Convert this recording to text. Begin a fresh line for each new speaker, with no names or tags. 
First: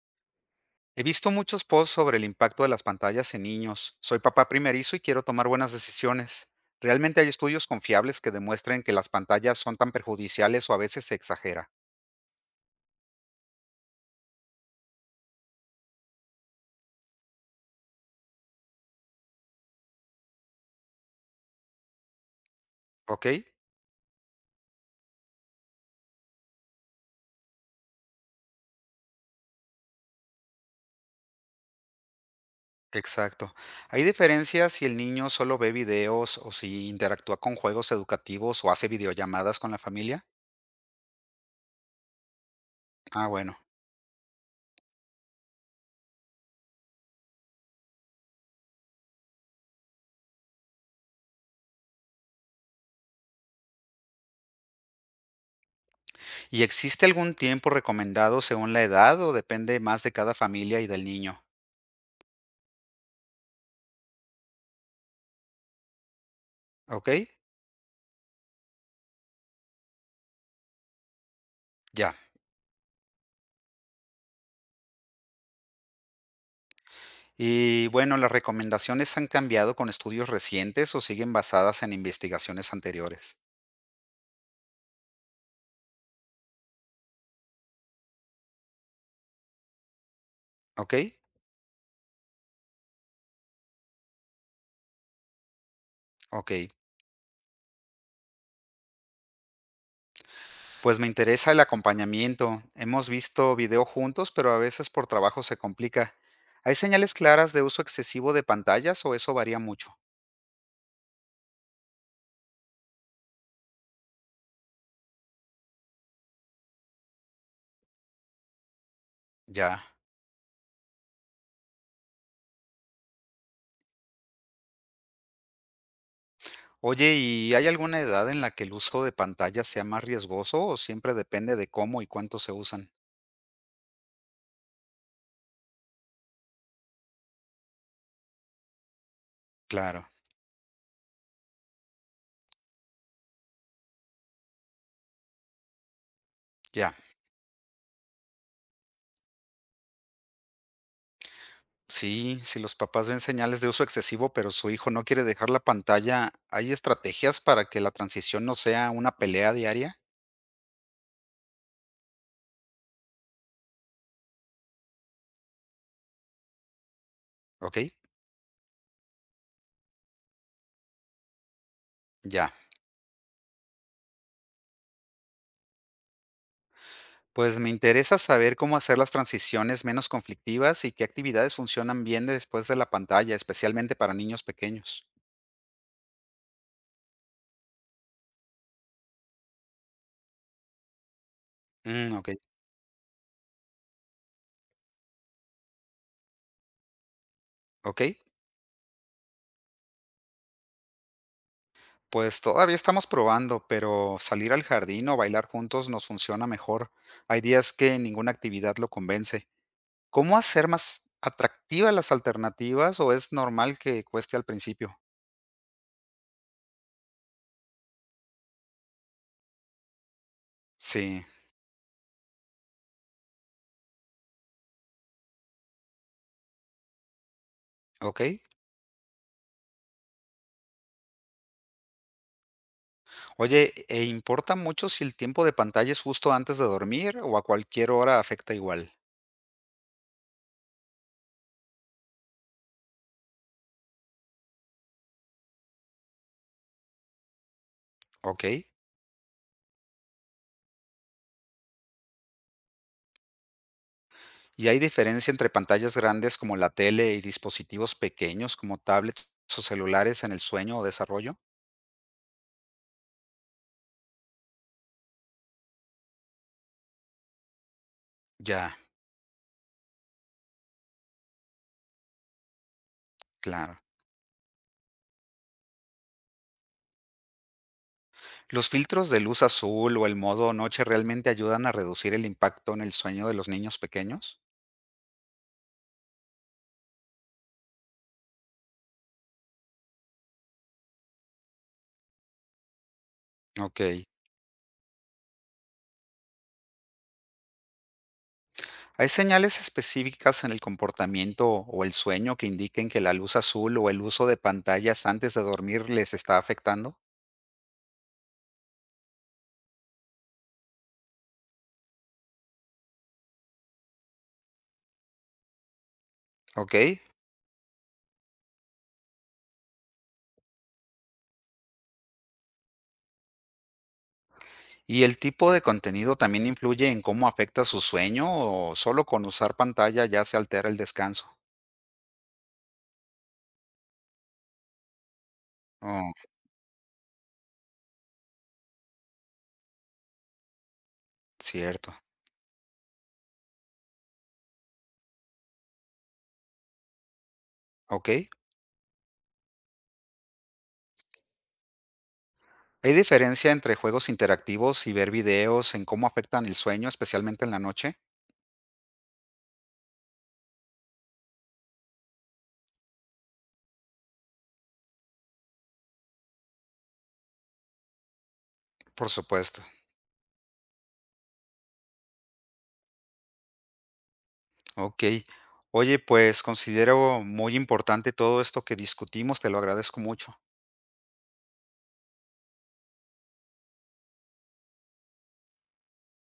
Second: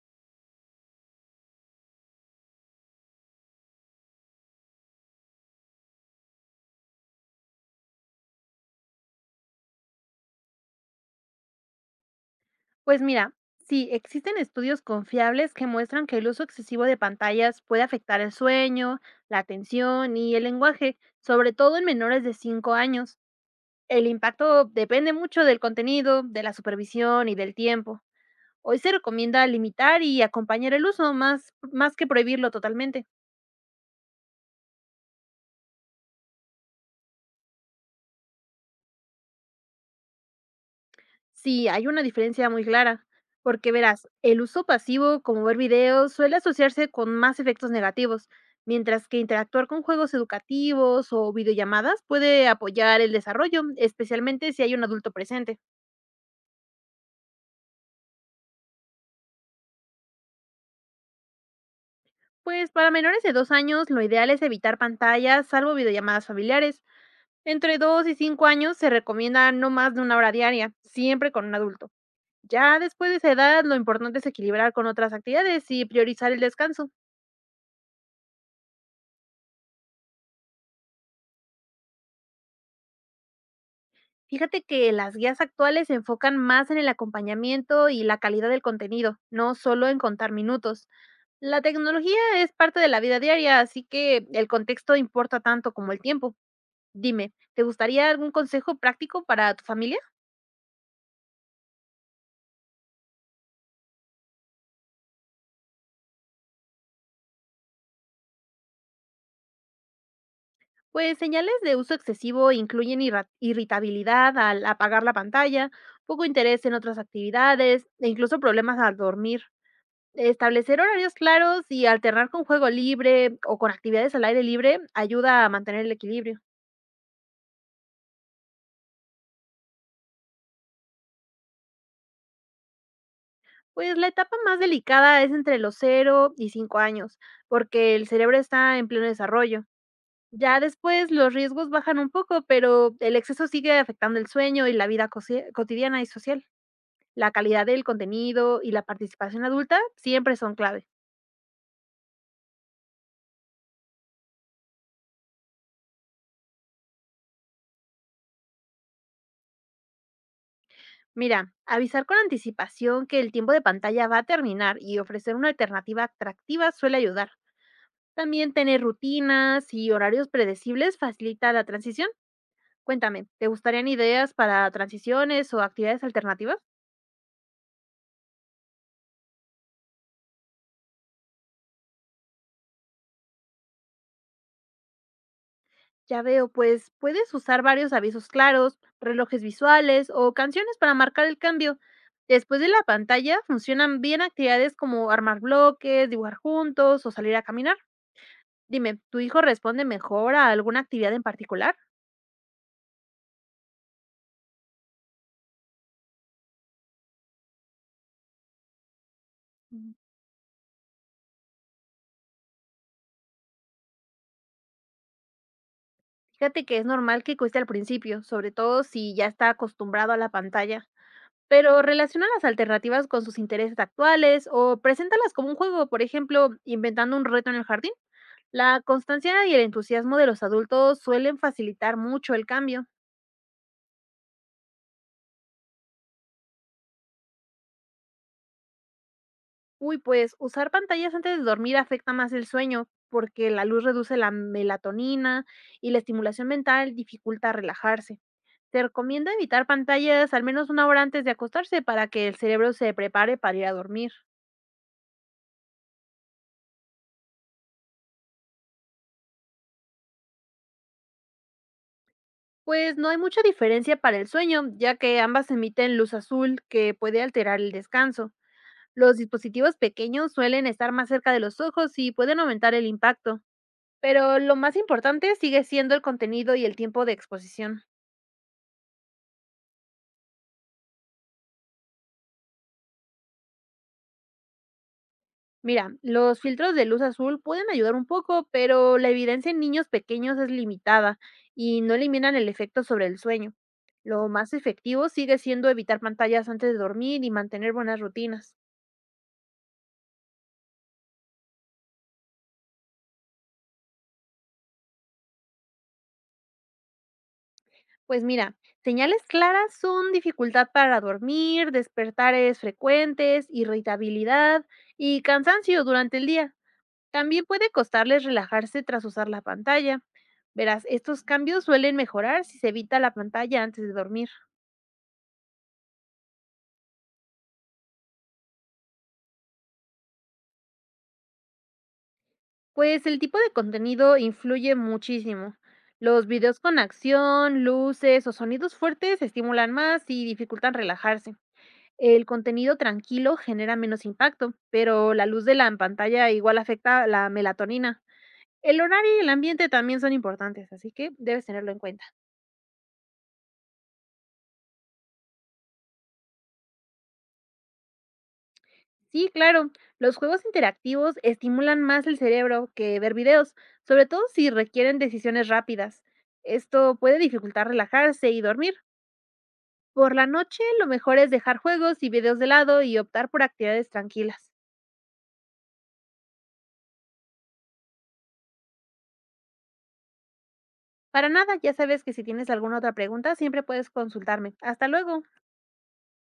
He visto muchos posts sobre el impacto de las pantallas en niños. Soy papá primerizo y quiero tomar buenas decisiones. ¿Realmente hay estudios confiables que demuestren que las pantallas son tan perjudiciales o a veces se exagera?
Pues mira, sí, existen estudios confiables que muestran que el uso excesivo de pantallas puede afectar el sueño, la atención y el lenguaje, sobre todo en menores de 5 años.
¿Ok?
El impacto depende mucho del contenido, de la supervisión y del tiempo. Hoy se recomienda limitar y acompañar el uso más que prohibirlo totalmente.
Exacto. ¿Hay diferencias si el niño solo ve videos o si interactúa con juegos educativos o hace videollamadas con la familia?
Sí, hay una diferencia muy clara,
Ah, bueno.
porque verás, el uso pasivo, como ver videos, suele asociarse con más efectos negativos, mientras que interactuar con juegos educativos o videollamadas puede apoyar el desarrollo, especialmente si hay un adulto presente.
¿Y existe algún tiempo recomendado según la edad o depende más de cada familia y del niño?
Pues para menores de 2 años, lo ideal es evitar pantallas, salvo videollamadas familiares.
¿Ok?
Entre 2 y 5 años se recomienda no más de 1 hora diaria, siempre con un adulto.
Ya.
Ya después de esa edad, lo importante es equilibrar con otras actividades y priorizar el descanso.
Y bueno, ¿las recomendaciones han cambiado con estudios recientes o siguen basadas en investigaciones anteriores?
Fíjate que las guías actuales se enfocan más en el acompañamiento y la calidad del contenido, no solo en contar minutos.
¿Ok?
La tecnología es parte de la vida diaria, así que el contexto importa tanto como el tiempo.
Ok.
Dime, ¿te gustaría algún consejo práctico para tu familia?
Pues me interesa el acompañamiento. Hemos visto video juntos, pero a veces por trabajo se complica. ¿Hay señales claras de uso excesivo de pantallas o eso varía mucho?
Pues señales de uso excesivo incluyen irritabilidad al apagar la pantalla, poco interés en otras actividades e incluso problemas al dormir.
Ya.
Establecer horarios claros y alternar con juego libre o con actividades al aire libre ayuda a mantener el equilibrio.
Oye, ¿y hay alguna edad en la que el uso de pantallas sea más riesgoso o siempre depende de cómo y cuánto se usan?
Pues la etapa más delicada es entre los 0 y 5 años, porque el cerebro está en pleno desarrollo.
Claro,
Ya después los riesgos bajan un poco, pero el exceso sigue afectando el sueño y la vida cotidiana y social.
ya.
La calidad del contenido y la participación adulta siempre son clave.
Sí, si los papás ven señales de uso excesivo, pero su hijo no quiere dejar la pantalla, ¿hay estrategias para que la transición no sea una pelea diaria?
Mira, avisar con anticipación que el tiempo de pantalla va a terminar y ofrecer una alternativa atractiva suele ayudar.
¿Ok?
También tener rutinas y horarios predecibles facilita la transición.
Ya.
Cuéntame, ¿te gustarían ideas para transiciones o actividades alternativas?
Pues me interesa saber cómo hacer las transiciones menos conflictivas y qué actividades funcionan bien después de la pantalla, especialmente para niños pequeños.
Ya veo, pues puedes usar varios avisos claros, relojes visuales o canciones para marcar el cambio.
Mm, ok,
Después de la pantalla funcionan bien actividades como armar bloques, dibujar juntos o salir a caminar.
ok.
Dime, ¿tu hijo responde mejor a alguna actividad en particular?
Pues todavía estamos probando, pero salir al jardín o bailar juntos nos funciona mejor. Hay días que ninguna actividad lo convence.
Mm,
¿Cómo hacer más atractivas las alternativas o es normal que cueste al principio?
Fíjate que es normal que cueste al principio, sobre todo si ya está acostumbrado a la pantalla.
Sí,
Pero relaciona las alternativas con sus intereses actuales o preséntalas como un juego, por ejemplo, inventando un reto en el jardín.
¿ok?
La constancia y el entusiasmo de los adultos suelen facilitar mucho el cambio.
Oye, ¿e importa mucho si el tiempo de pantalla es justo antes de dormir o a cualquier hora afecta igual?
Uy, pues usar pantallas antes de dormir afecta más el sueño porque la luz reduce la melatonina y la estimulación mental dificulta relajarse.
¿Ok?
Se recomienda evitar pantallas al menos 1 hora antes de acostarse para que el cerebro se prepare para ir a dormir.
¿Y hay diferencia entre pantallas grandes como la tele y dispositivos pequeños como tablets o celulares en el sueño o desarrollo?
Pues no hay mucha diferencia para el sueño, ya que ambas emiten luz azul que puede alterar el descanso.
Ya,
Los dispositivos pequeños suelen estar más cerca de los ojos y pueden aumentar el impacto,
claro.
pero lo más importante sigue siendo el contenido y el tiempo de exposición.
¿Los filtros de luz azul o el modo noche realmente ayudan a reducir el impacto en el sueño de los niños pequeños?
Mira, los filtros de luz azul pueden ayudar un poco, pero la evidencia en niños pequeños es limitada y no eliminan el efecto sobre el sueño.
Okey.
Lo más efectivo sigue siendo evitar pantallas antes de dormir y mantener buenas rutinas.
¿Hay señales específicas en el comportamiento o el sueño que indiquen que la luz azul o el uso de pantallas antes de dormir les está afectando?
Pues mira, señales claras son dificultad para dormir, despertares frecuentes, irritabilidad y cansancio durante el día.
¿Ok?
También puede costarles relajarse tras usar la pantalla. Verás, estos cambios suelen mejorar si se evita la pantalla antes de dormir.
¿Y el tipo de contenido también influye en cómo afecta su sueño o solo con usar pantalla ya se altera el descanso?
Pues el tipo de contenido influye muchísimo.
Oh,
Los videos con acción, luces o sonidos fuertes estimulan más y dificultan relajarse.
cierto.
El contenido tranquilo genera menos impacto, pero la luz de la pantalla igual afecta la melatonina.
¿Ok?
El horario y el ambiente también son importantes, así que debes tenerlo en cuenta.
¿Hay diferencia entre juegos interactivos y ver videos en cómo afectan el sueño, especialmente en la noche?
Sí, claro, los juegos interactivos estimulan más el cerebro que ver videos, sobre todo si requieren decisiones rápidas. Esto puede dificultar relajarse y dormir.
Por supuesto.
Por la noche, lo mejor es dejar juegos y videos de lado y optar por actividades tranquilas.
Ok. Oye, pues considero muy importante todo esto que discutimos, te lo agradezco mucho.
Para nada, ya sabes que si tienes alguna otra pregunta, siempre puedes consultarme. Hasta luego.